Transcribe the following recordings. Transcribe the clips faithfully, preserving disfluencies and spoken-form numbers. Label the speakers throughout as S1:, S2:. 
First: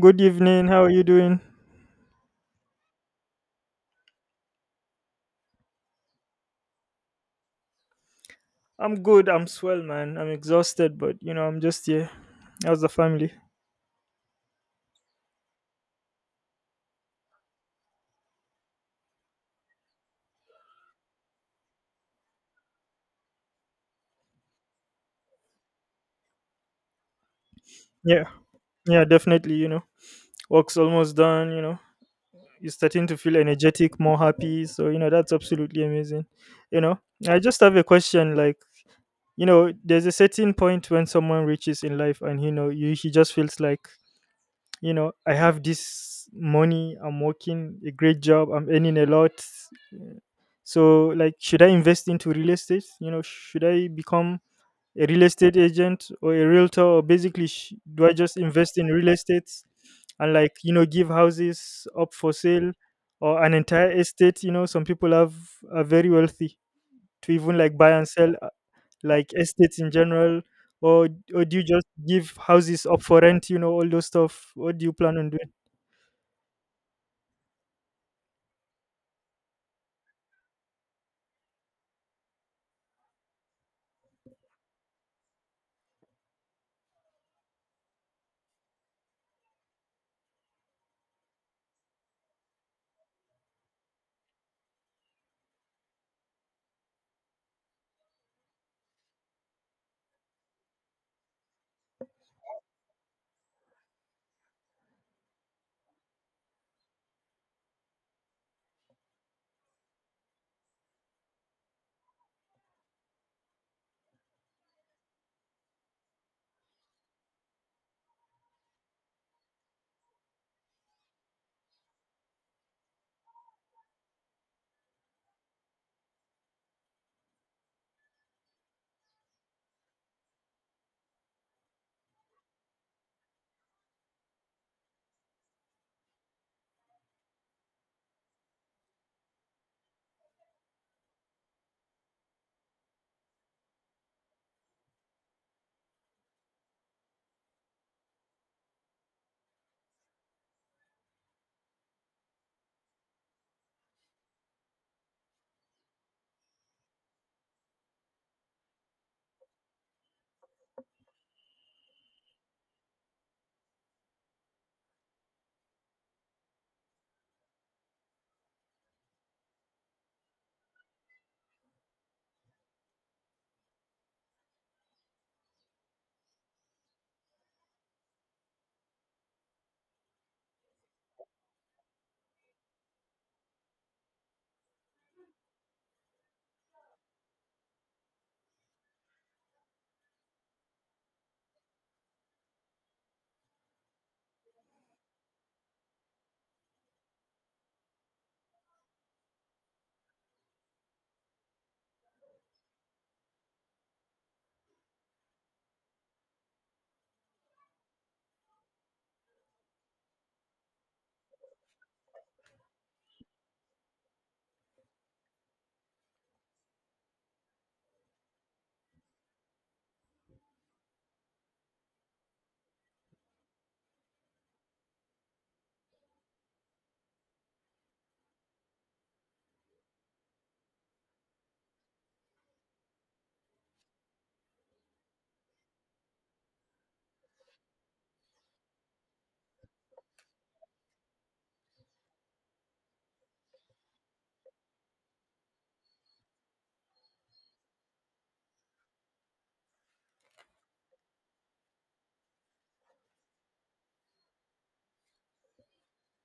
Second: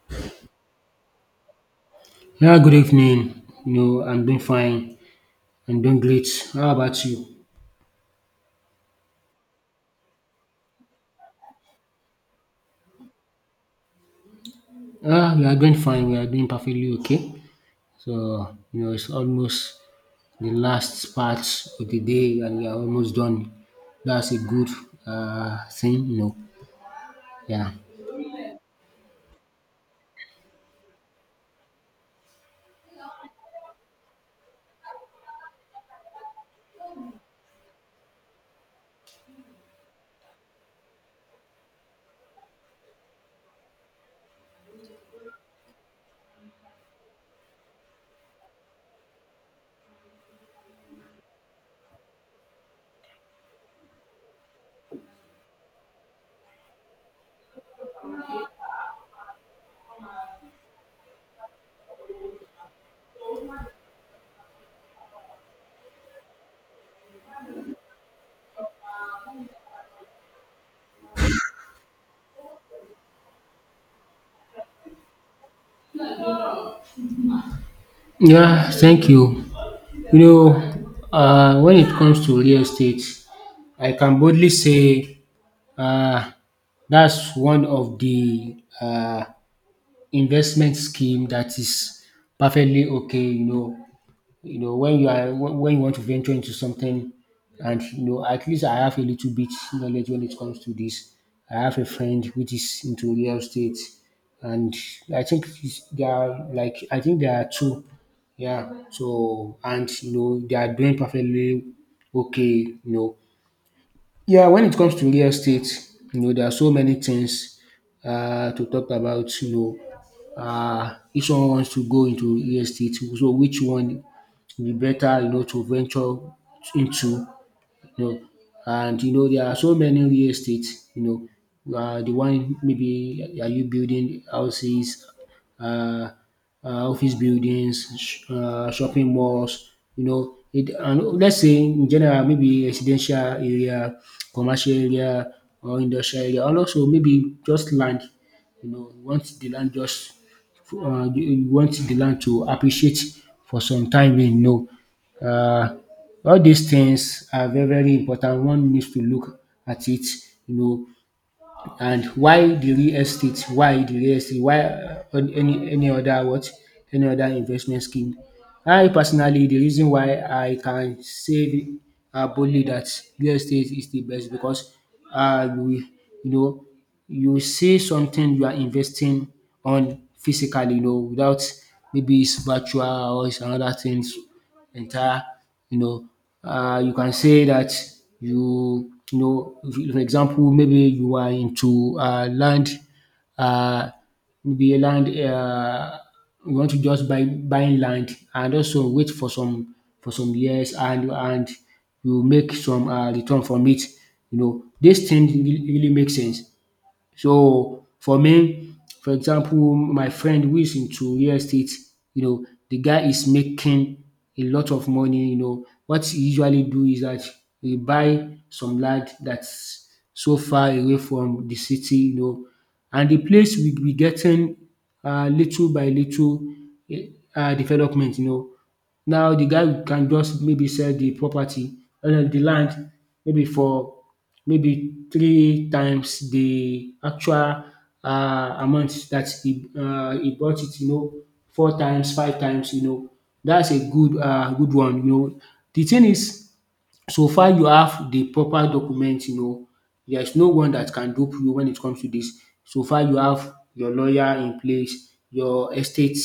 S1: Good evening. How are you doing?
S2: Yeah, good evening. You know, I'm doing fine. I'm doing great. How about you?
S1: I'm good. I'm swell, man. I'm exhausted, but you know, I'm just here. How's the family?
S2: Ah, we are doing fine. We are doing perfectly okay. So, you know, it's almost the last part of the day and we are almost done. That's a good uh, thing, you know. Yeah.
S1: Yeah, yeah, definitely. You know, work's almost done. You know, you're starting to feel energetic, more happy. So you know, that's absolutely amazing. You know, I just have a question. Like, you know, there's a certain point when someone reaches in life, and you know, you he just feels like, you know, I have this money, I'm working a great job, I'm earning a lot. So like, should I invest into real estate? You know, should I become a real estate agent or a realtor, or basically, sh- do I just invest in real estate and, like, you know, give houses up for sale or an entire estate? You know, some people have are very wealthy to even like buy and sell, uh, like, estates in general, or or do you just give houses up for rent? You know, all those stuff. What do you plan on doing?
S2: Yeah, thank you. You know, uh, when it comes to real estate, I can boldly say uh, that's one of the uh, investment scheme that is perfectly okay, you know, you know, when you are when when you want to venture into something and you know, at least I have a little bit knowledge when it comes to this. I have a friend which is into real estate and I think it's- there are like I think there are two. Yeah. So and you know they are doing perfectly okay, you know. Yeah, when it comes to real estate, you know, there are so many things uh, to talk about. You know, uh, if someone wants to go into real estate, so which one will be better, you know, to venture into? You know. And you know there are so many real estates, you know, uh, the one maybe are you building houses, uh, uh, office buildings, sh- uh, shopping malls, you know. It, and let's say in general, maybe residential area, commercial area, or industrial area, and also maybe just land. You know, you want the land just uh, you you want the land to appreciate for some time, you know. Uh, all these things are very very important. One needs to look at it, you know, and why the real estate why the real estate why uh, any any other what any other investment scheme. I personally, the reason why I can say um boldly that real estate is the best, because uh you you know you see something you are investing on physically, you know, without maybe it's virtual or it's another things entire, you know, uh, you can say that you, you know, if- you- for example, maybe you are into uh, land, uh, maybe a land, uh, you want to just buy buying land and also wait for some for some years and and you make some uh, return from it. You know, this thing really really makes sense. So for me, for example, my friend who is into real estate, you know, the guy is making a lot of money, you know. What he usually do is that he buy some land that's so far away from the city, you know, and the place will be getting uh, little by little, eh, uh, development, you know. Now the guy can just maybe sell the property and the land maybe for maybe three times the actual uh amount that he uh he bought it, you know, four times, five times, you know. That's a good uh good one, you know. The thing is, so far you have the proper document, you know, there's no one that can dupe you when it comes to this. So far you have your lawyer in place, your estate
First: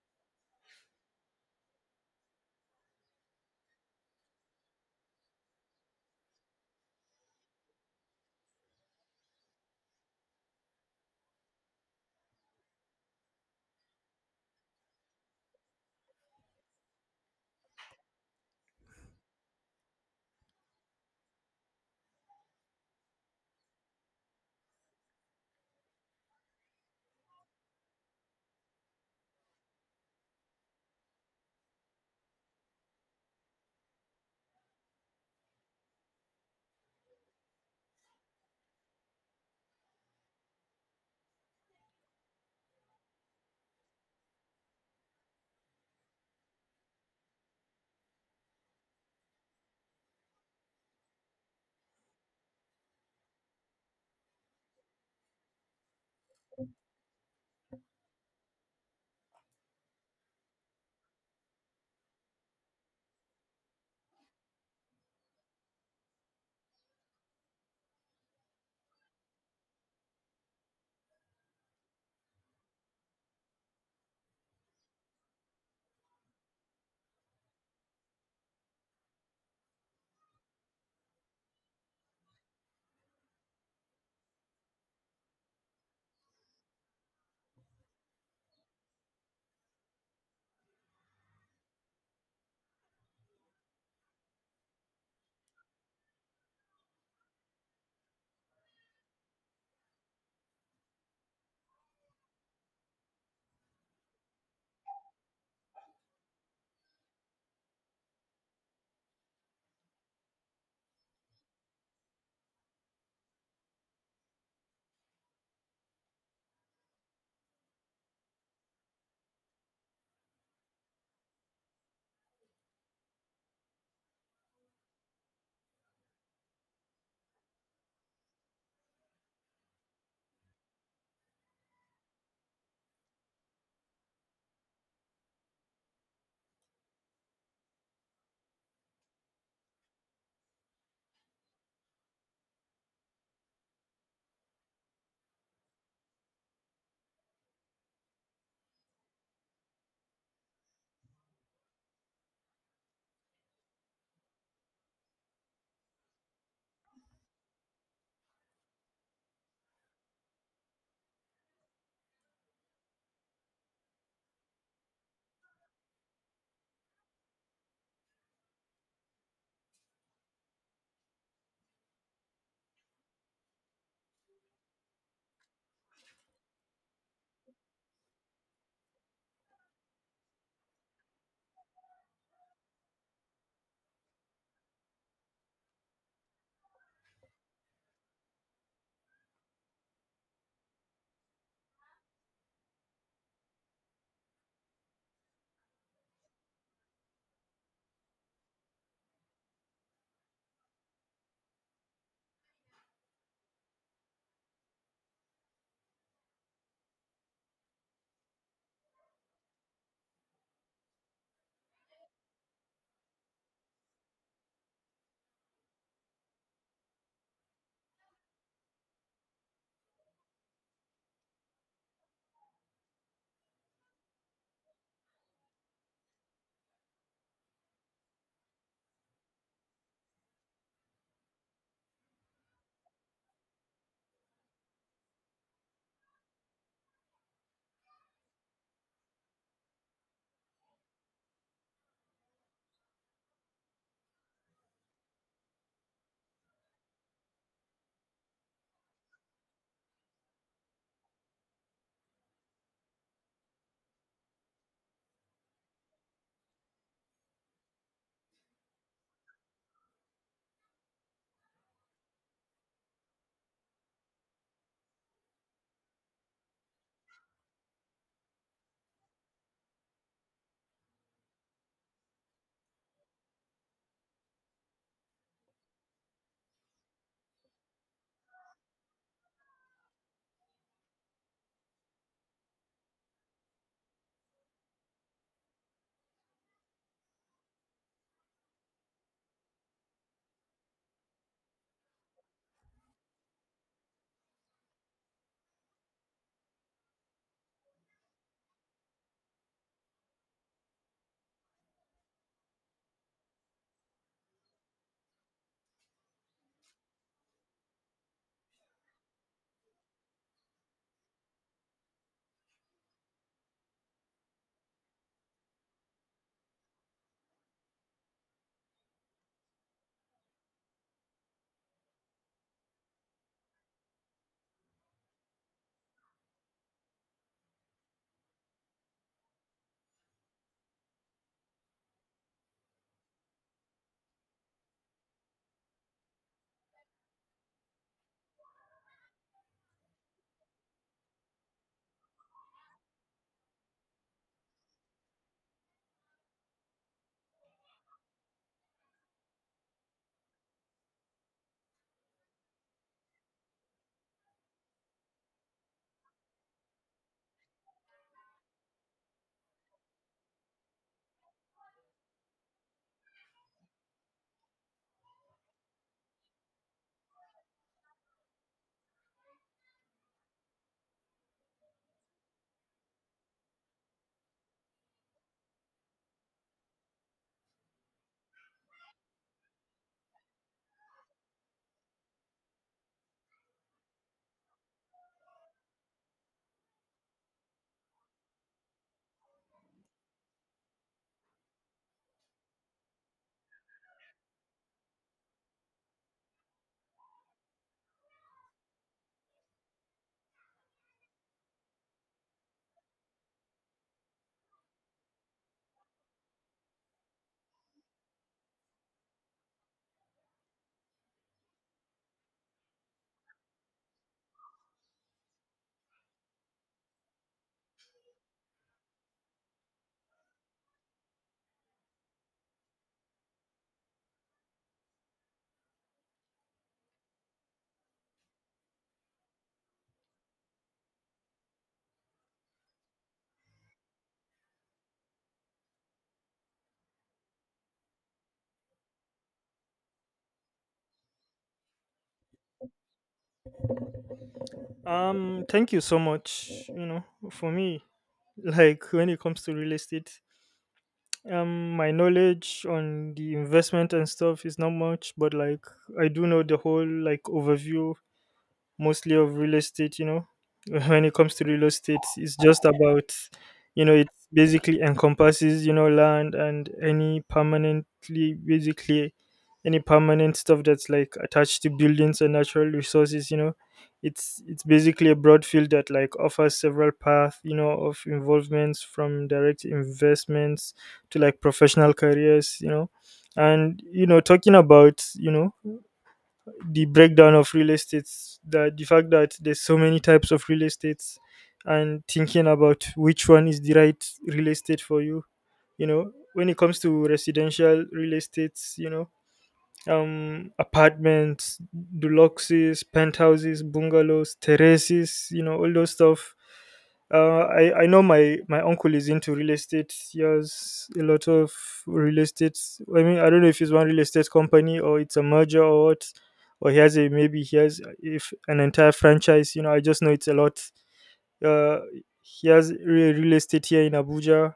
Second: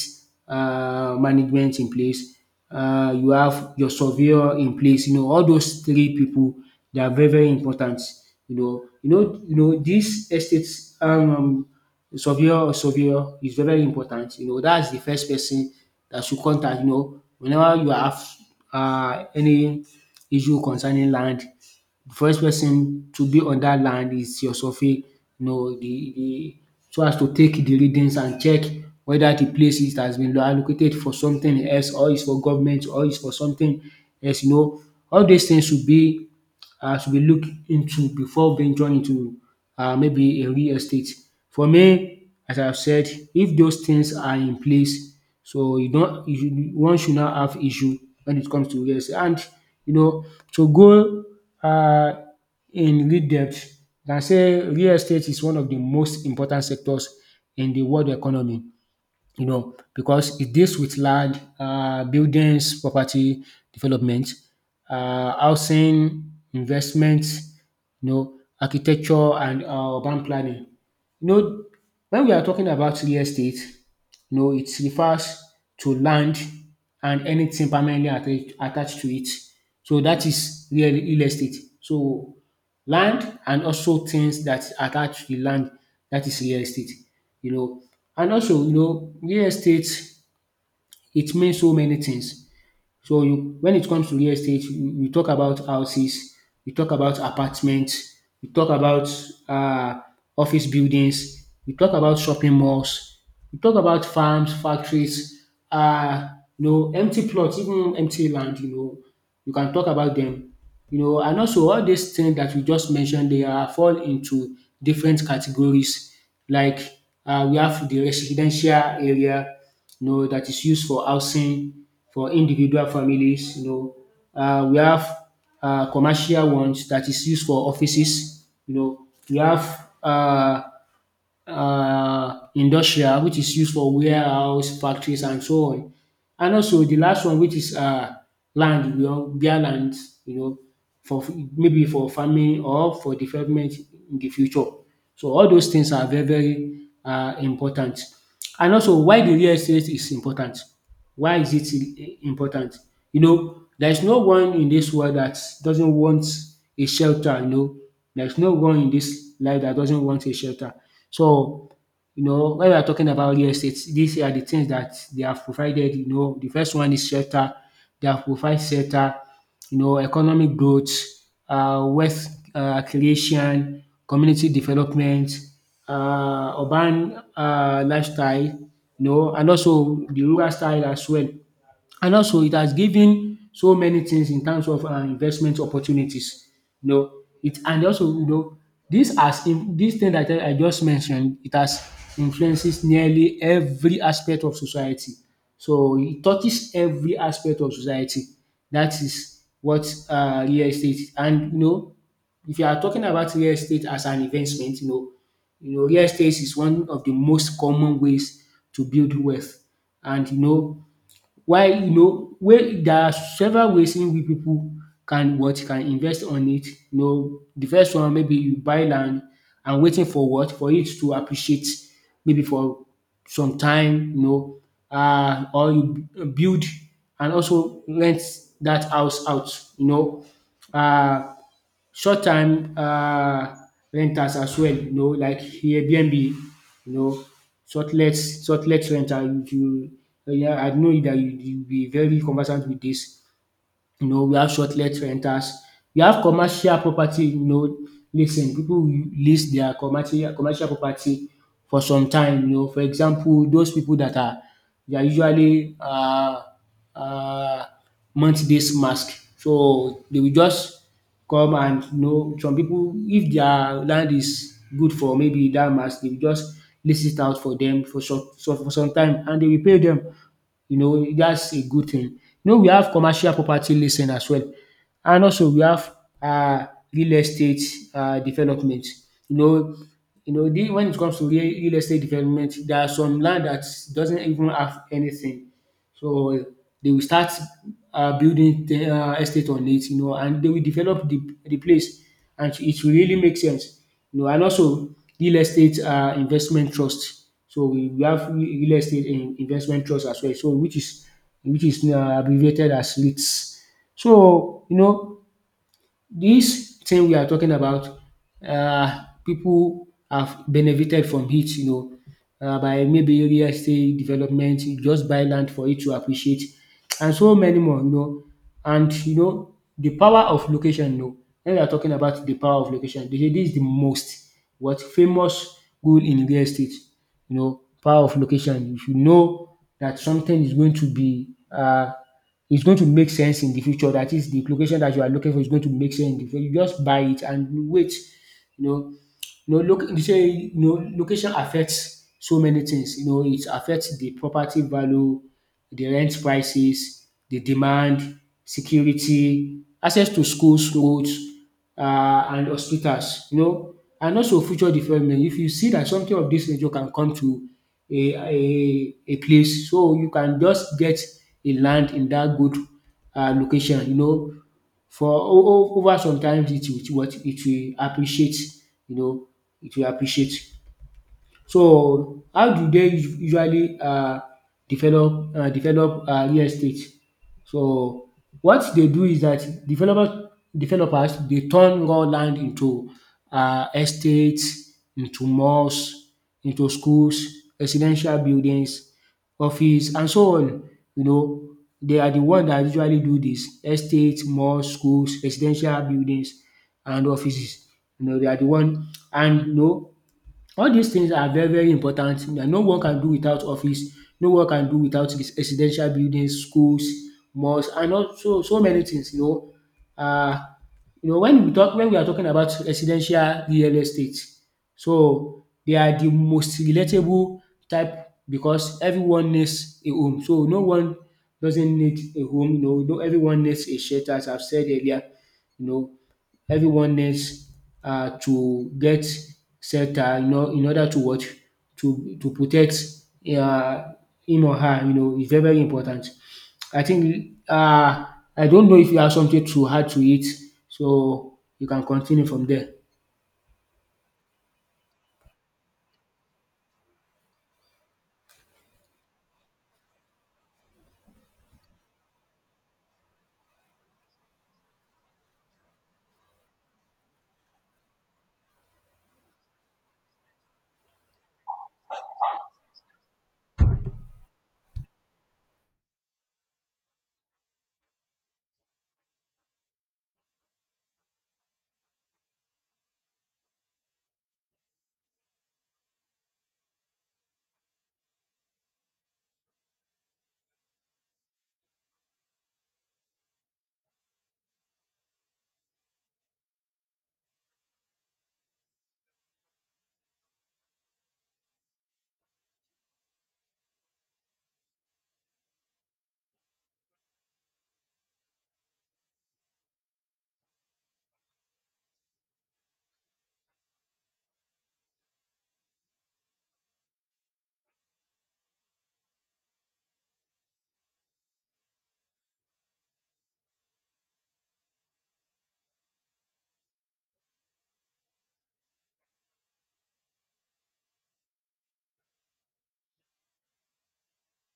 S2: um management in place, um you have your surveyor in place, you know, all those three people. They are very very important. You know you know you know dis estate um surveyor surveyor, is very very important. You know, that's the first person that should contact, you know, whenever you have uh any issue concerning land. The first person to be on that land is your survey, you know, the the so as to take the readings and check whether the place it has been allocated for something else or is for government or is for something else, you know. All these things should be um should be looked into before venturing into um maybe a real estate. For me, as I have said, if those things are in place, so you don't you you- one should not have issue when it comes to real estate. And you know, to go uh, in real depth, na say, real estate is one of the most important sectors in the world economy. You know, because it deals with land, uh buildings, property development, uh housing, investment, you know, architecture and um urban planning. You know, when we are talking about real estate, no, it refers to land and anything permanently atta- attached to it. So that is real real estate. So land and also things that attach to the land, that is real estate. You know, and also you know real estate, it means so many things. So you, when it comes to real estate, we we talk about houses, we talk about apartments, we talk about uh, office buildings, we talk about shopping malls, we talk about farms, factories, uh, you know, empty plots, even empty land. You know, you can talk about them. You know, and also all these things that we just mentioned, they are fall into different categories. Like uh, we have the residential area, you know, that is used for housing for individual families. You know, uh, we have uh, commercial ones that is used for offices. You know, we have uh, uh, industrial, which is used for warehouse, factories, and so on. And also the last one, which is uh, land, you know, bare land, you know, for maybe for farming or for development in the future. So all those things are very, very uh, important. And also, why the real estate is important? Why is it I- important? You know, there is no one in this world that doesn't want a shelter. You know, there's no one in this life that doesn't want a shelter. So, you know, when we are talking about real estate, these are the things that they have provided. You know, the first one is shelter. They have provided shelter, you know, economic growth, uh, wealth uh, creation, community development, uh, urban uh, lifestyle, you know, and also the rural style as well. And also it has given so many things in terms of um investment opportunities. You know, it and also you know this has in this thing that I I just mentioned, it has influences nearly every aspect of society. So it touches every aspect of society. That is what uh real estate is. And you know, if you are talking about real estate as an investment, you know, you know, real estate is one of the most common ways to build wealth. And you know, why you know way there are several ways in which people can what can invest on it. You know the first one, maybe you buy land and waiting for what for it to appreciate maybe for some time, you know, um or you b- build and also rent that house out, you know, um short time, um renters as well, you know, like Airbnb, you know, shortlet shortlet rental. You, you Yeah, I know that you you be very conversant with this, you know, we have short-let rentals, we have commercial property, you know, leasing. Pipu will lease their commercial commercial property for some time, you know. For example, those people that are, they are usually uh uh month-based mask. So they will just come, and you know some people, if their land is good for maybe that mask, they will just list it out for them for some so for some time and they will pay them, you know, that's a good thing. You know, we have commercial property listing as well, and also we have uh real estate uh development. You know, you know, the when it comes to real real estate development, there are some land that doesn't even have anything, so they will start uh, building um estate on it, you know, and they will develop the the place and it will really make sense. You know, and also real estate uh investment trust. So we we have real estate in investment trust as well, so which is which is uh abbreviated as REITs. So you know this thing we are talking about, um pipu have benefited from it, you know, um by maybe real estate development, you just buy land for it to appreciate, and so many more, you know. And you know the power of location, you know, when we are talking about the power of location, dey say this is the most what famous rule in real estate, you know, power of location. If you know that something is going to be uh it's going to make sense in the future. That is, the location that you are looking for is going to make sense in the future. You just buy it and wait. You know, you know, loc you say you know, location affects so many things. You know, it affects the property value, the rent prices, the demand, security, access to schools, roads, uh, and hospitals. You know, and also future development. If you see that something of this nature can come to a, a, a place, so you can just get a land in that good uh, location. You know, for o- o- over sometimes it will what it will appreciate, you know it will appreciate. So how do they us- usually um develop um develop um real estate? So what they do is that developer developers, they turn raw land into um estates, into malls, into schools, residential buildings, office and so on. You know, they are the one that usually do this: estates, malls, schools, residential buildings and offices. You know they are the one, and you know all these things are very very important. No one can do without office, no one can do without res- residential buildings, schools, mosque and also so many things, you know. uh, you know, when we talk when we are talking about residential real estate, so they are the most relatable type because everyone needs a home. So no one doesn't need a home, you know, no, everyone needs a shelter as I've said earlier, you know. Everyone needs uh, to get shelter, you know. In order to what? To to protect uh, him or her. You know, it's very very important. I think, uh, I don't know if you have something to add to it, so you can continue from there.
S1: Um, thank you so much. You know, for me, like, when it comes to real estate, um, my knowledge on the investment and stuff is not much, but like, I do know the whole like overview, mostly, of real estate, you know. When it comes to real estate, it's just about, you know, it basically encompasses, you know, land and any permanently basically any permanent stuff that's like attached to buildings and natural resources, you know. It's it's basically a broad field that like offers several paths, you know, of involvements, from direct investments to like professional careers, you know. And you know, talking about, you know, the breakdown of real estates, the the fact that there's so many types of real estates and thinking about which one is the right real estate for you. You know, when it comes to residential real estates, you know, um apartments, deluxes, penthouses, bungalows, terraces, you know, all those stuff. uh, I, I know my, my uncle is into real estate. He has a lot of real estate. I mean, I don't know if it's one real estate company or it's a merger or what, or he has a maybe he has if an entire franchise. You know, I just know it's a lot. Uh, he has re- real estate here in Abuja.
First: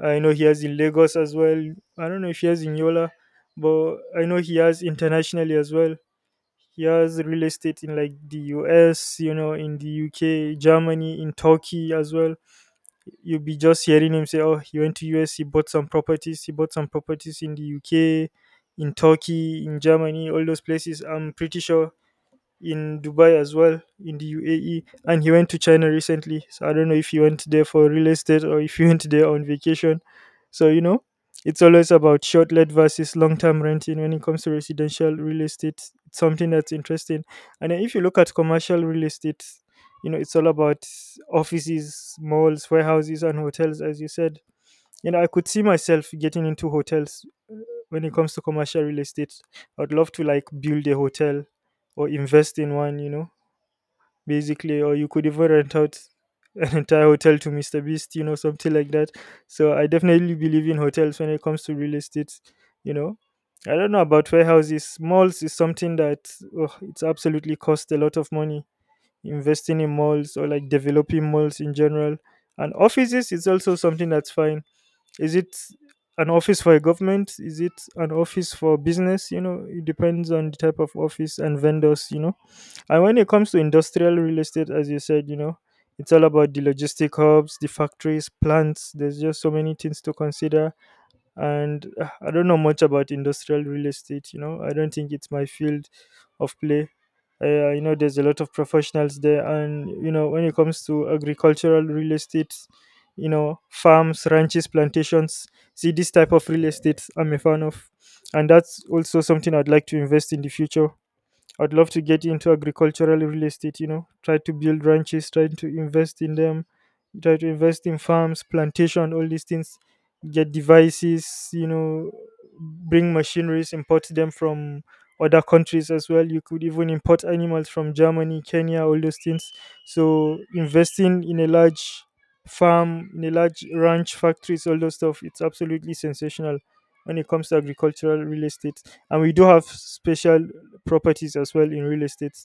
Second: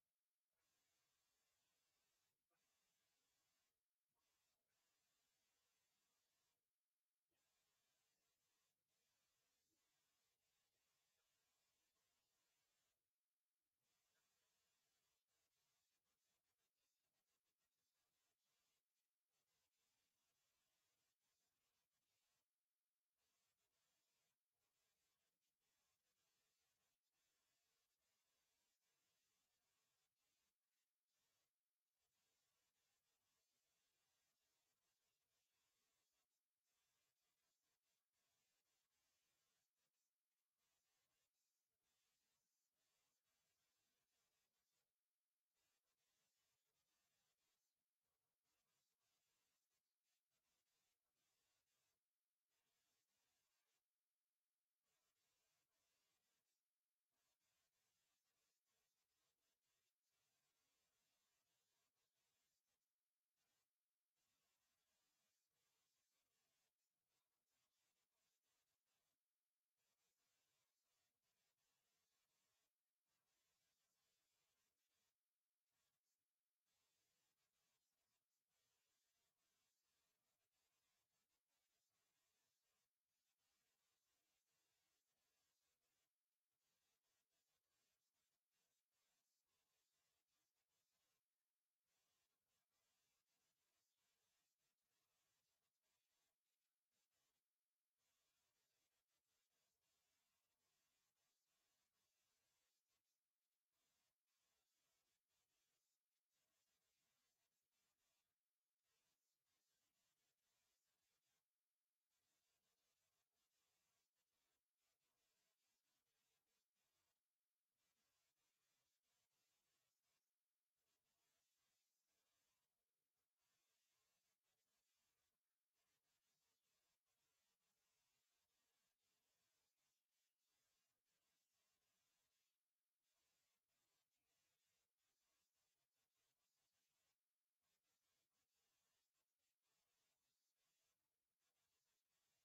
S1: I know he has in Lagos as well. I don't know if he has in Yola, but I know he has internationally as well. He has real estate in like the U S, you know, in the U K, Germany, in Turkey as well. You'll be just hearing him say, "Oh, he went to U S, he bought some properties, he bought some properties in the U K, in Turkey, in Germany, all those places." I'm pretty sure in Dubai as well, in the U A E, and he went to China recently. So I don't know if he went there for real estate or if he went there on vacation. So you know, it's always about short let versus long term renting when it comes to residential real estate. It's something that's interesting. And then if you look at commercial real estate, you know, it's all about offices, malls, warehouses, and hotels, as you said. You know, I could see myself getting into hotels. When it comes to commercial real estate, I'd love to like build a hotel or invest in one, you know, basically. Or you could even rent out an entire hotel to Mr. Beast, you know, something like that. So I definitely believe in hotels when it comes to real estate, you know. I don't know about warehouses. Malls is something that, oh, it's absolutely cost a lot of money investing in malls or like developing malls in general. And offices is also something that's fine. Is it an office for a government? Is it an office for business? You know, it depends on the type of office and vendors, you know. And when it comes to industrial real estate, as you said, you know, it's all about the logistic hubs, the factories, plants. There's just so many things to consider, and uh, I don't know much about industrial real estate. You know, I don't think it's my field of play. Uh, you know, there's a lot of professionals there. And you know, when it comes to agricultural real estate, you know, farms, ranches, plantations, see, this type of real estate I'm a fan of, and that's also something I'd like to invest in the future. I'd love to get into agricultural real estate, you know, try to build ranches, try to invest in them, try to invest in farms, plantation, all these things, get devices, you know, bring machineries, import them from other countries as well. You could even import animals from Germany, Kenya, all those things. So investing in a large farm, in a large ranch, factories, all those stuff, it's absolutely sensational when it comes to agricultural real estate. And we do have special properties as well in real estate.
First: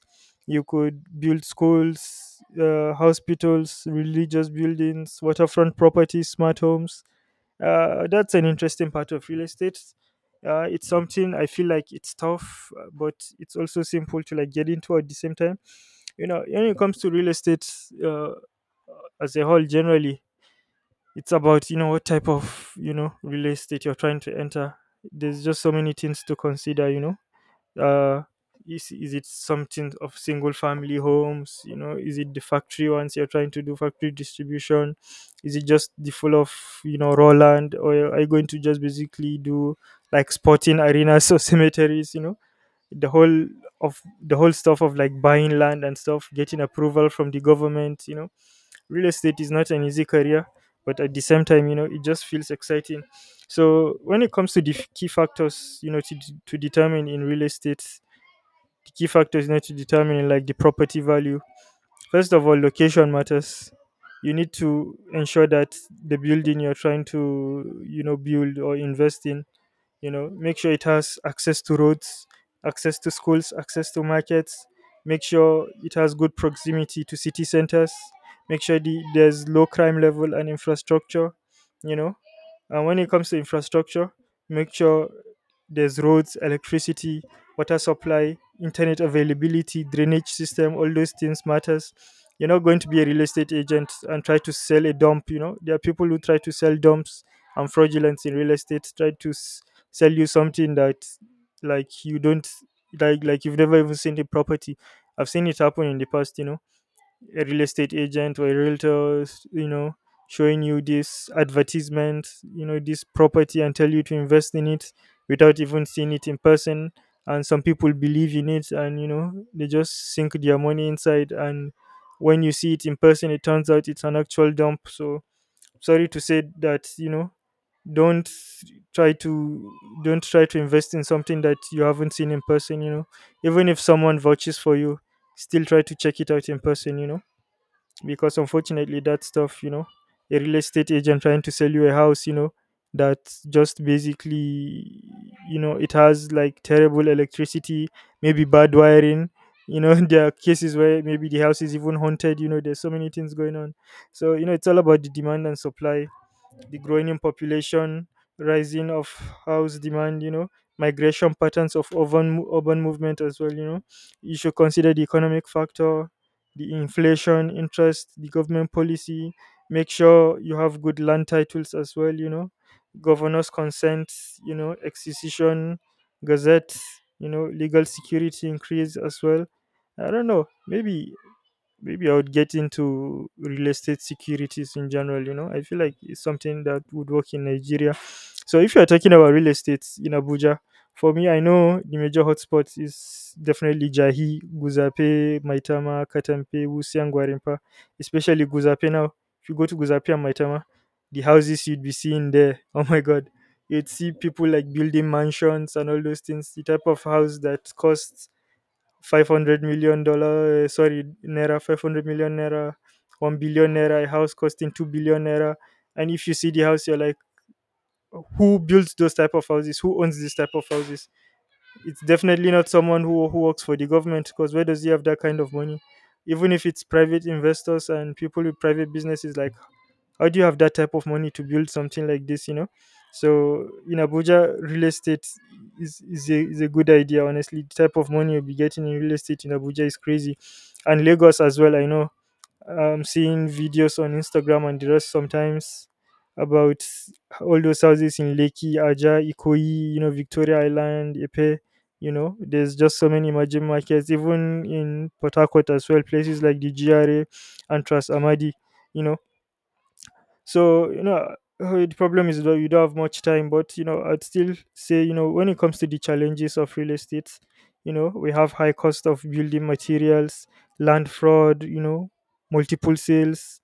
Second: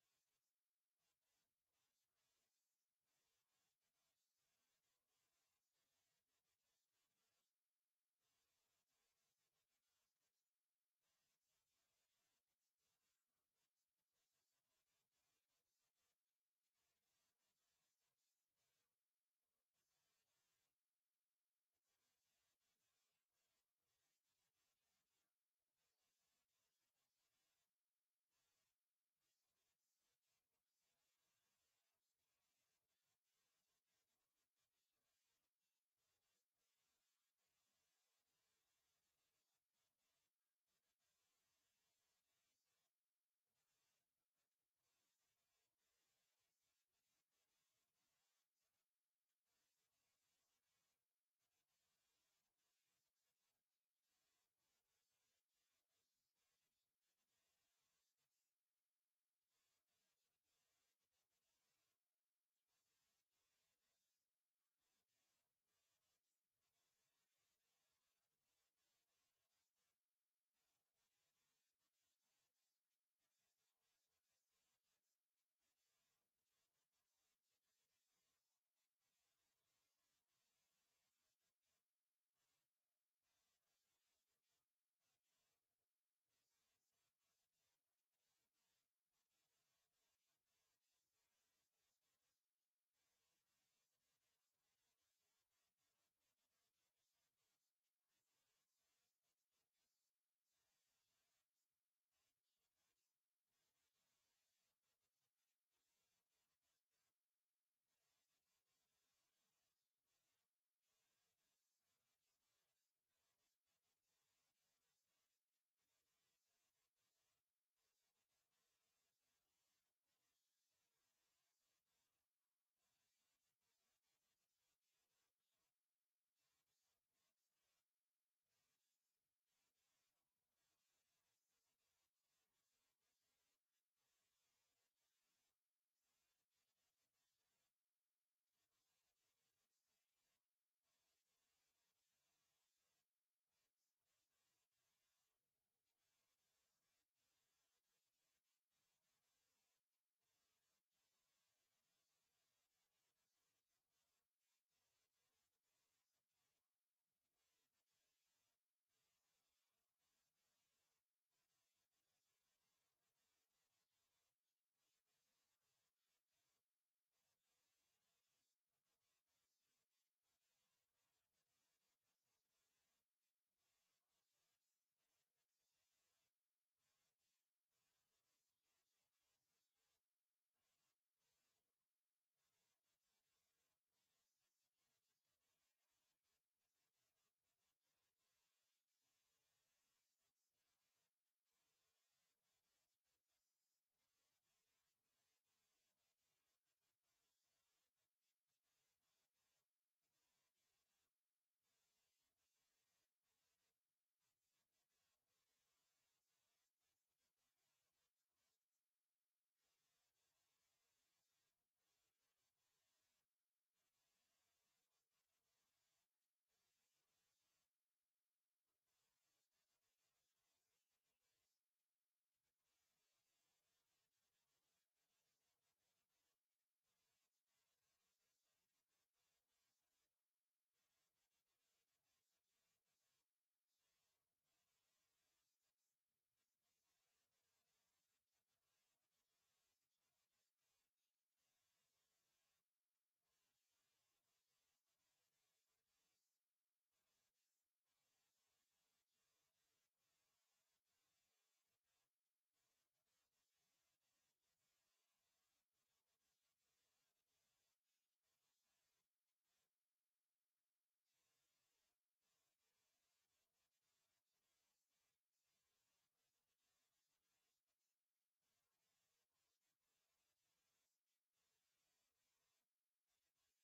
S1: You could build schools, uh, hospitals, religious buildings, waterfront properties, smart homes. Uh, that's an interesting part of real estate. Uh, it's something I feel like it's tough, uh, but it's also simple to like get into at the same time. You know, when it comes to real estate, uh, as a whole, generally, it's about, you know, what type of, you know, real estate you're trying to enter. There's just so many things to consider, you know. uh is, is it something of single family homes? You know, is it the factory ones you're trying to do? Factory distribution? Is it just the full of, you know, raw land? Or are you going to just basically do like sporting arenas or cemeteries? You know, the whole, of the whole stuff of like buying land and stuff, getting approval from the government, you know, real estate is not an easy career, but at the same time, you know, it just feels exciting. So when it comes to the f- key factors, you know, to, d- to determine in real estate, the key factor is, need to determine like the property value. First of all, location matters. You need to ensure that the building you're trying to, you know, build or invest in, you know, make sure it has access to roads, access to schools, access to markets, make sure it has good proximity to city centers, make sure the, there's low crime level and infrastructure, you know. And when it comes to infrastructure, make sure there's roads, electricity, water supply, internet availability, drainage system, all those things matters. You're not going to be a real estate agent and try to sell a dump. You know, there are people who try to sell dumps and fraudulence in real estate, try to s- sell you something that, like you don't like like you've never even seen the property. I've seen it happen in the past, you know, a real estate agent or a realtor, you know, showing you this advertisement, you know, this property, and tell you to invest in it without even seeing it in person. And some people believe in it, and you know, they just sink their money inside, and when you see it in person, it turns out it's an actual dump. So, sorry to say that, you know, don't try to don't try to invest in something that you haven't seen in person, you know. Even if someone vouches for you, still try to check it out in person, you know. Because unfortunately, that stuff, you know, a real estate agent trying to sell you a house, you know, that just basically, you know, it has like terrible electricity, maybe bad wiring, you know. There are cases where maybe the house is even haunted, you know. There's so many things going on. So you know, it's all about the demand and supply, the growing in population, rising of house demand, you know, migration patterns of urban urban movement as well, you know. You should consider the economic factor, the inflation, interest, the government policy. Make sure you have good land titles as well, you know. Governor's consent, you know, excision, gazette, you know, legal security increase as well. I don't know. Maybe maybe I would get into real estate securities in general. You know, I feel like it's something that would work in Nigeria. So if you're talking about real estate in Abuja, for me, I know the major hotspots is definitely Jahi, Guzape, Maitama, Katampe, Wusi, and Gwarimpa, especially Guzape now. If you go to Guzape and Maitama, the houses you'd be seeing there, oh my God, you'd see people like building mansions and all those things, the type of house that costs five hundred million dollar, uh, sorry, naira, five hundred million naira, one billion naira, a house costing two billion naira. And if you see the house, you're like, who builds those type of houses? Who owns this type of houses? It's definitely not someone who who works for the government, because where does he have that kind of money? Even if it's private investors and people with private businesses, like, how do you have that type of money to build something like this? You know, so in Abuja, real estate is is a, is a good idea. Honestly, the type of money you'll be getting in real estate in Abuja is crazy, and Lagos as well. I know, um, seeing videos on Instagram and the rest sometimes, about all those houses in Lekki, Aja, Ikoyi, you know, Victoria Island, Ipe. You know, there's just so many emerging markets, even in Port Harcourt as well, places like the G R A and Trans Amadi. You know, so, you know, uh, the problem is that you don't have much time, but, you know, I'd still say, you know, when it comes to the challenges of real estate, you know, we have high cost of building materials, land fraud, you know, multiple sales,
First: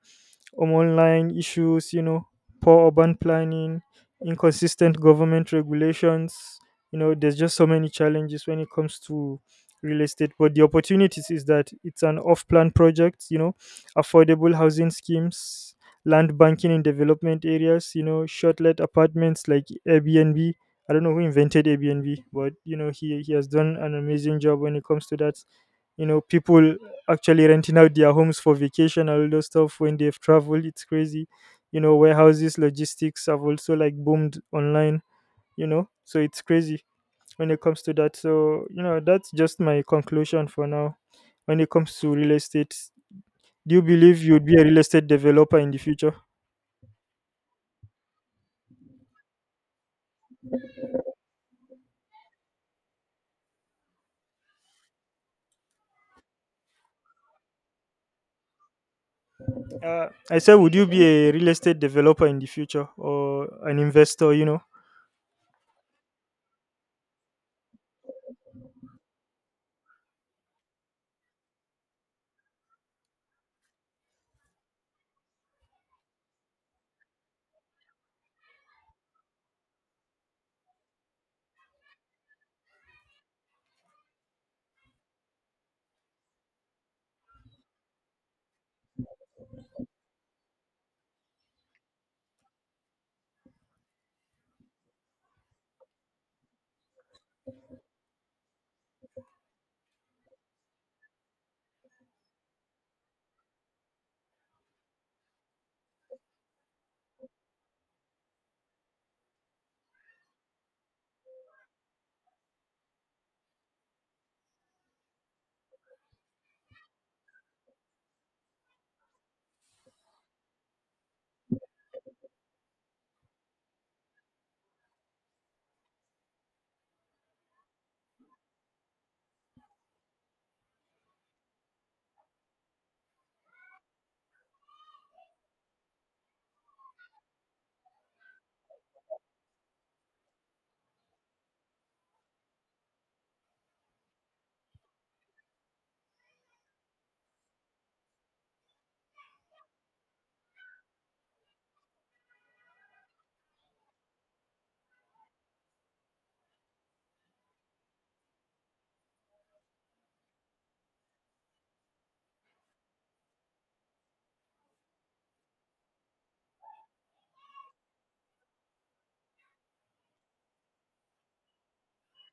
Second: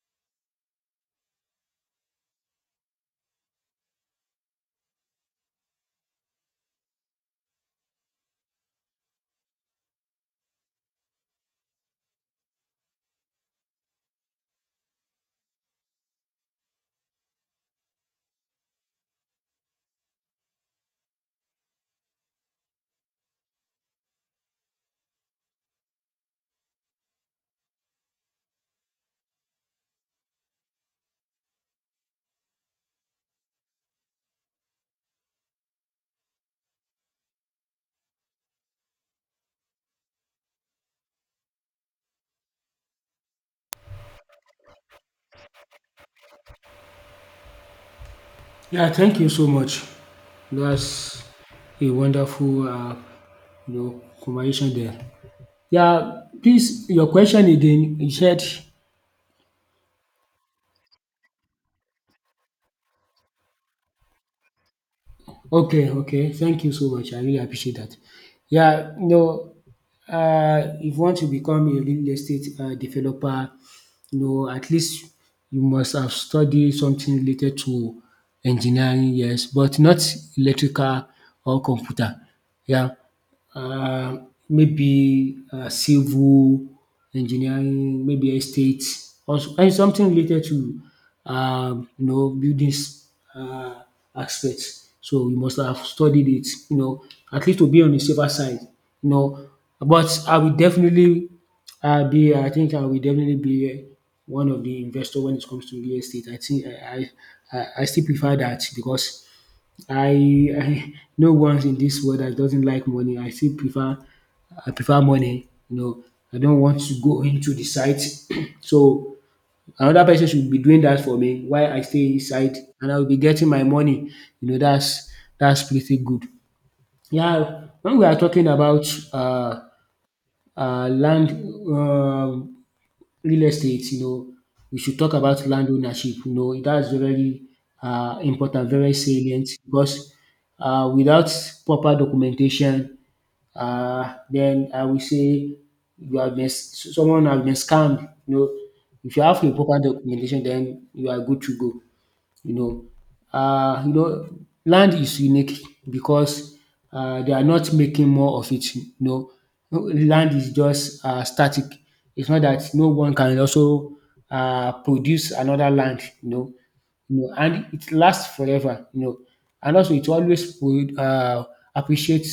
S1: um, online issues, you know, poor urban planning, inconsistent government regulations. You know, there's just so many challenges when it comes to real estate. But the opportunities is that it's an off plan project, you know, affordable housing schemes, land banking in development areas, you know, short-let apartments like Airbnb. I don't know who invented Airbnb, but you know, he, he has done an amazing job when it comes to that. You know, people actually renting out their homes for vacation and all those stuff when they've traveled. It's crazy. You know, warehouses, logistics have also like boomed online, you know. So it's crazy when it comes to that. So, you know, that's just my conclusion for now. When it comes to real estate, do you believe you'd be a real estate developer in the future?
S2: Yeah, thank you so much. That's a wonderful uh, you know, conversation there. Yeah, please, your question again. You said.
S1: Uh, I said, would you be a real estate developer in the future or an investor? You know.
S2: Okay, okay. Thank you so much. I really appreciate that. Yeah, you know, uh, if you want to become a real estate uh, developer, you know, at least you must have studied something related to engineering, yes, but not electrical or computer. Yeah, uh, maybe uh, civil engineering, maybe estate, or so- and something related to um, you know, buildings uh, aspects. So you must have studied it, you know, at least to be on the safer side, you know. But I will definitely uh, be, I think I will definitely be one of the investor when it comes to real estate. I think I I, I I still prefer that because I I no one's in this world that doesn't like money. I still prefer, I prefer money. You know, I don't want to go into the site. So another person should be doing that for me while I stay inside and I will be getting my money. You know, that's that's pretty good. Yeah, when we are talking about uh, uh, land um real estate, you know, we should talk about land ownership. You know, that's very uh, important, very salient because, uh, without proper documentation, uh, then I will say you have been s- someone has been scammed. You know, if you have a proper documentation, then you are good to go, you know. Uh, you know, land is unique because, uh, they are not making more of it, you know. No, land is just uh static. It's not that. No one can also uh produce another land, you know. You know, and it lasts forever, you know. And also it always would uh appreciate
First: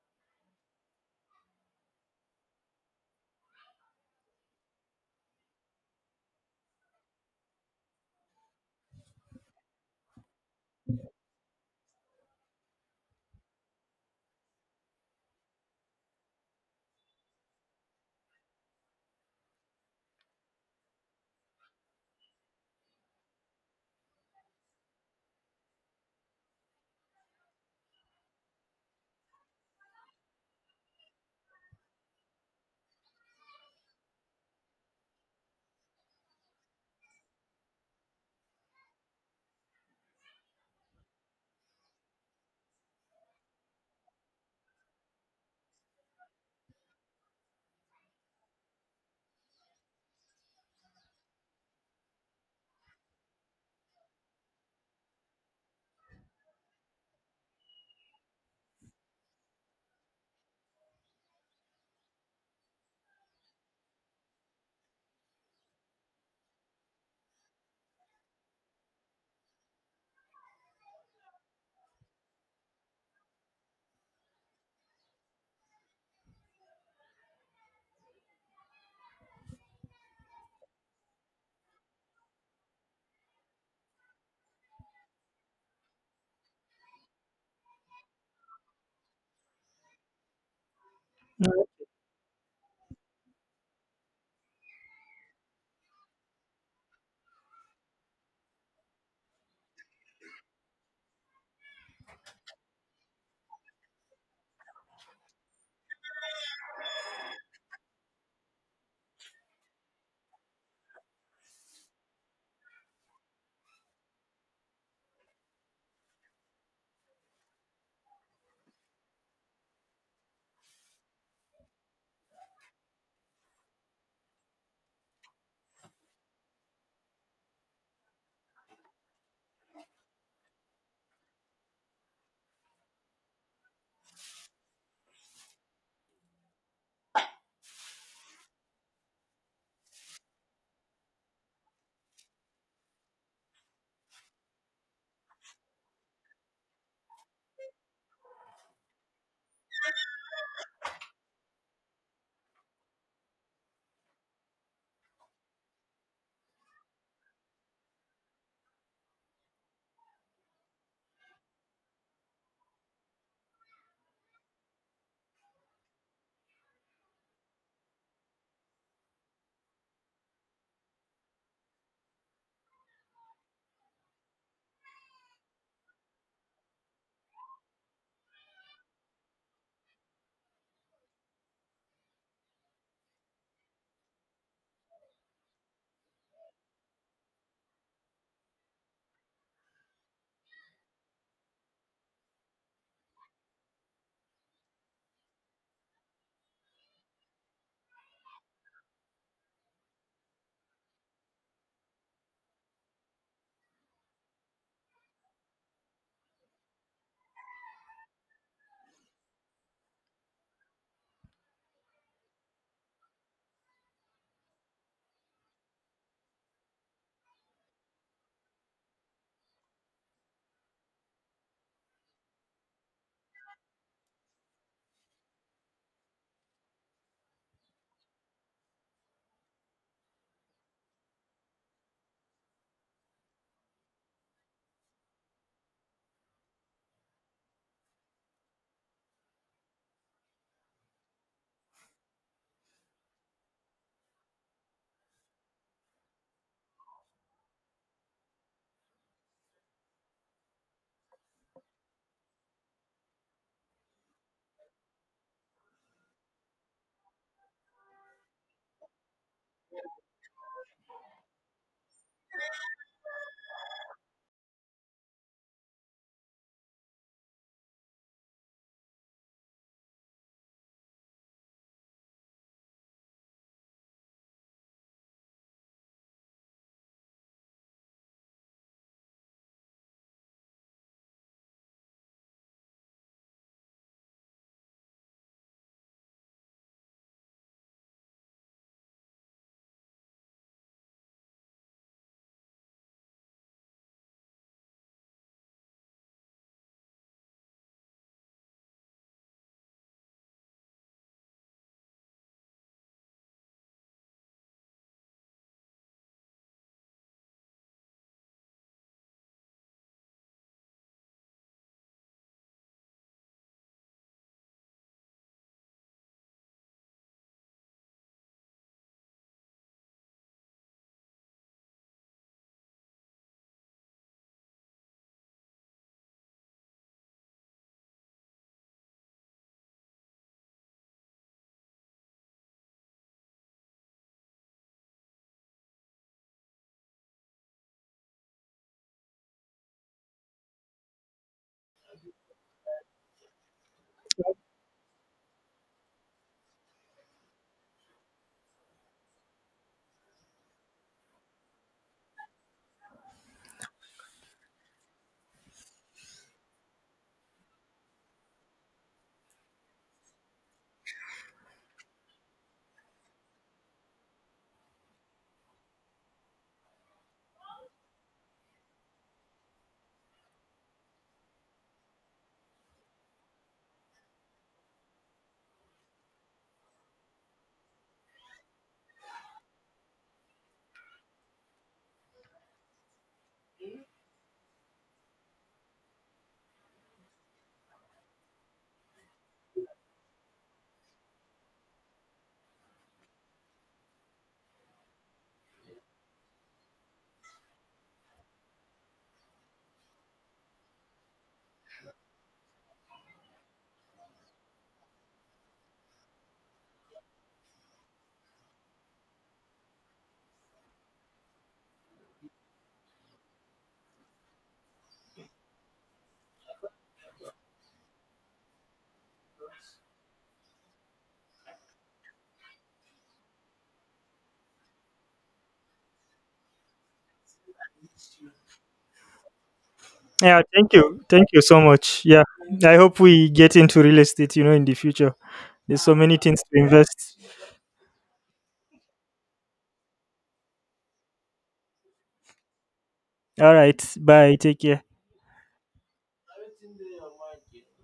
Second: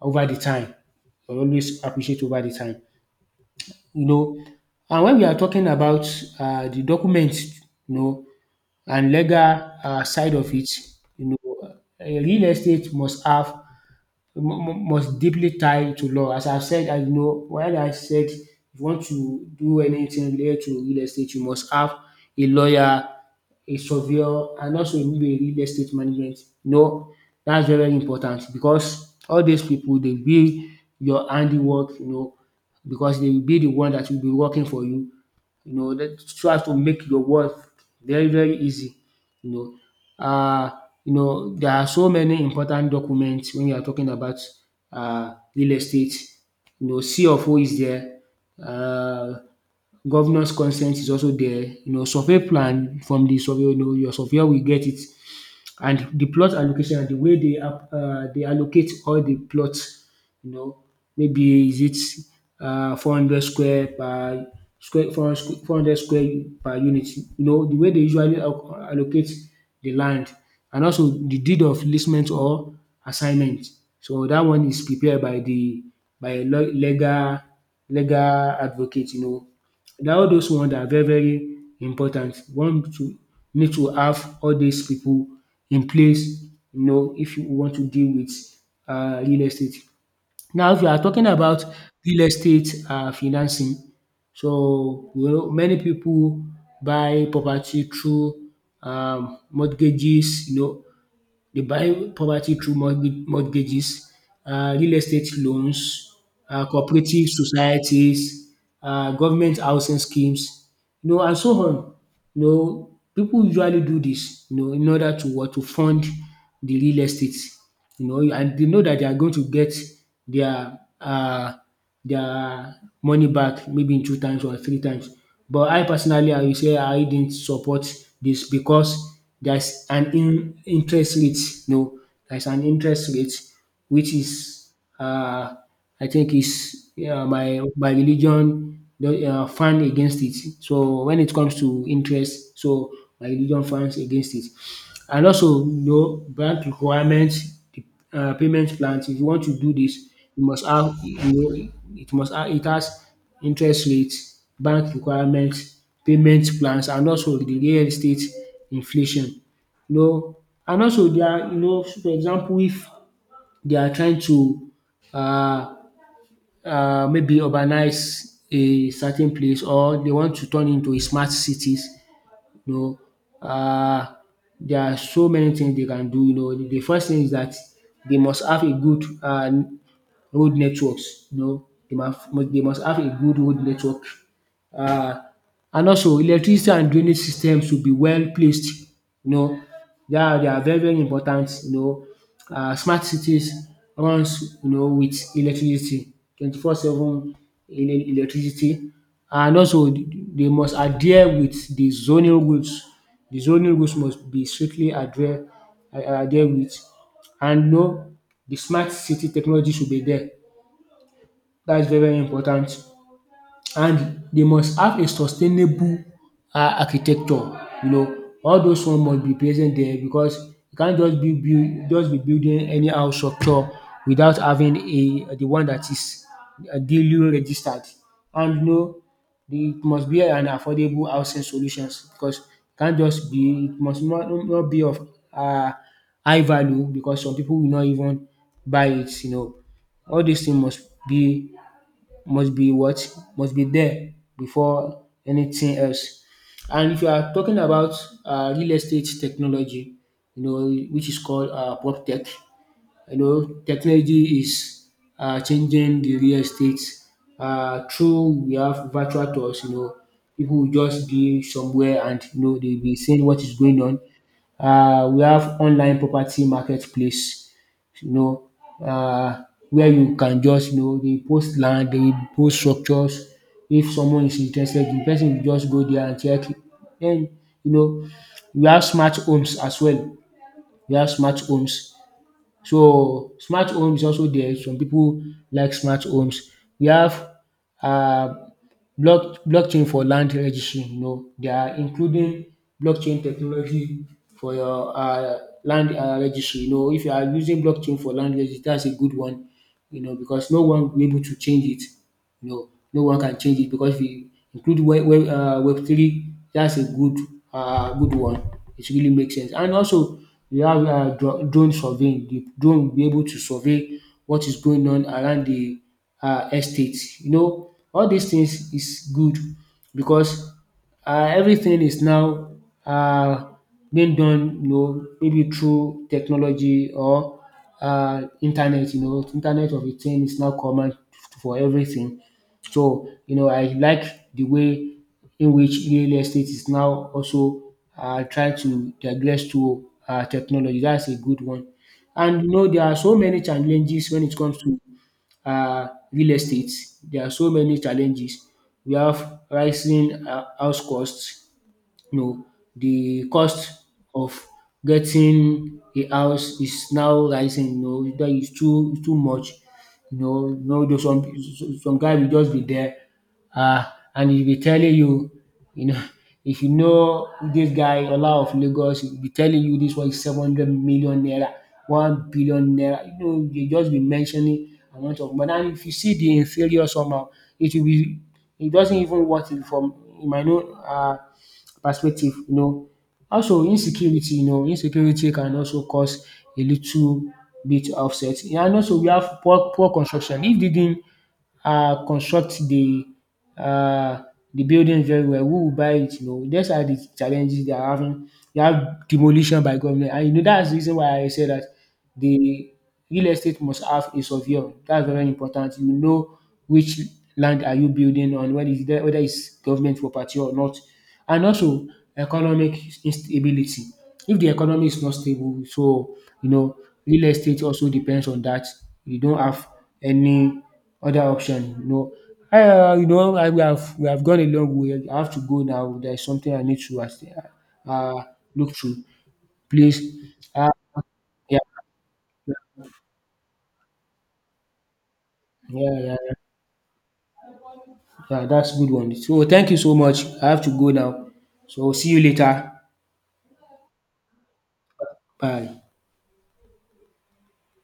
S2: over the time. It always appreciate over the time, you know. And when we are talking about uh the document, you know, and legal um side of it, you know, a real estate must have mu mu must deeply tie to law. As I said, I know when I said, if you want to do anything related to real estate, you must have a lawyer, a surveyor and also maybe a real estate management. You know, that's very very important because all these people they be your handiwork, you know, because they will be the one that will be working for you, you know, that try to make your worth very, very easy, you know. Uh, you know, there are so many important documents when you are talking about uh, real estate. You know, C of O is there, uh, governor's consent is also there, you know, survey plan from the survey, you know, your surveyor will get it, and the plot allocation and the way they ap- uh, they allocate all the plots, you know, maybe is it uh, four hundred square per square four hundred squ- four hundred square per unit, you know, the way they usually al- allocate the land, and also the deed of leasement or assignment. So that one is prepared by the by a le- legal legal advocate, you know. Na all those one are very very important. One to need to have all these people in place, you know, if you want to deal with uh real estate. Now, if you are talking about real estate uh financing, so you know, many people buy property through um mortgages, you know. They buy property through mortga- mortgages, uh, real estate loans, uh, cooperative societies, uh, government housing schemes, you know, and so on. You know, people usually do this, you know, in order to what? To fund the real estate, you know, and they know that they are going to get their, uh, their money back maybe in two times or three times. But I personally, I will say, I didn't support this because there's an in interest rate, no, there's an interest rate which is, uh, I think is, uh, my my religion uh, fan against it. So when it comes to interest, so my religion fans against it. And also, you know, bank requirements, the uh, payment plans. If you want to do this, you must have, you know, it must have, it has interest rates, bank requirements, payment plans, and also the real estate inflation. You know, and also they are, you know, so for example, if they are trying to uh, uh, maybe urbanize a certain place or they want to turn into a smart cities, you know, um there are so many things they can do, you know. The first thing is that they must have a good um road networks, you know, they must they must have a good road network. um And also electricity and drainage systems should be well placed, you know. They are they are very very important, you know. um Smart cities runs, you know, with electricity, twenty four seven electricity, and also they must adhere with the zoning rules. The zoning rules must be strictly adhere adhere with, and no, the smart city technology should be there. That's very, very important. And they must have a sustainable um architecture. You know, all those one must be present there because you can't just build build just be building anyhow structure without having a the one that is, uh, duly registered. And you know, the- it must be an affordable housing solutions because it can't just be, it must not not be of um high value because some pipu will not even buy it, you know. All dis thing must be, must be what? Must be there before anything else. And if you are talking about uh, real estate technology, you know, which is called, uh, prop tech, you know, technology is, uh, changing the real estate. Uh, through We have virtual tours, you know. People will just be somewhere and you know they'll be seeing what is going on. Uh, we have online property marketplace, you know, um where you can just, you know, dey post land, dey post structures. If someone is interested, the person will just go there and check. Den, you know, we have smart homes as well. We have smart homes So smart home is also there. Some people like smart homes. We have, uh, block blockchain for land registry. You know, they are including blockchain technology for your uh land um registry. You know, if you are using blockchain for land registry, that's a good one. You know, because no one will be able to change it. No, no one can change it because if you include web web uh, web three, that's a good, uh, good one. It really makes sense. And also we have um dro- drone surveying. The drone will be able to survey what is going on around the, uh, estate. You know, all these things is good because, uh, everything is now, uh, being done, you know, maybe through technology or, uh, internet, you know. Internet of a thing is now common for everything. So, you know, I like the way in which real estate is now also, uh, trying to digress to, uh, technology. That's a good one. And you know, there are so many challenges when it comes to, uh, real estate. There are so many challenges. We have rising, uh, house costs, you know, the cost of getting a house is now rising, you know, that is too too much. You know, you know, there's some, some guy will just be there, uh, and he'll be telling you, you know, if you know this guy, Ola of Lagos, he'll be telling you this one is seven hundred million naira, one billion naira. You know, they just be mentioning amount of. But then if you see the inferior somehow, it will be, it doesn't even worth it from, you might know, uh, perspective, you know. Also insecurity, you know, insecurity can also cause a little bit of set. And also we have poor poor construction. If they didn't uh construct the, uh the building very well, who will buy it, you know? These are the challenges they are having. You have demolition by government, and you know that's the reason why I say that the real estate must have a surveyor. That's very important. You know, which land are you building on, whether it's there, whether it's government property or not. And also economic instability. If the economy is not stable, so you know, real estate also depends on that. You don't have any other option. You know, uh, you know, I, we have, we have gone a long way. I have to go now. There is something I need to, uh, uh, look through. Please,
S1: Yeah.
S2: uh,
S1: Thank you. Thank you
S2: yeah.
S1: so much. Yeah. I hope we get into real estate. You know, in the future. There's
S2: Yeah,
S1: so
S2: yeah,
S1: many
S2: yeah.
S1: things to invest.
S2: Yeah, that's a good one. So thank you so much. I have to go now. So see you later.
S1: All right. Bye. Take care.
S2: Bye.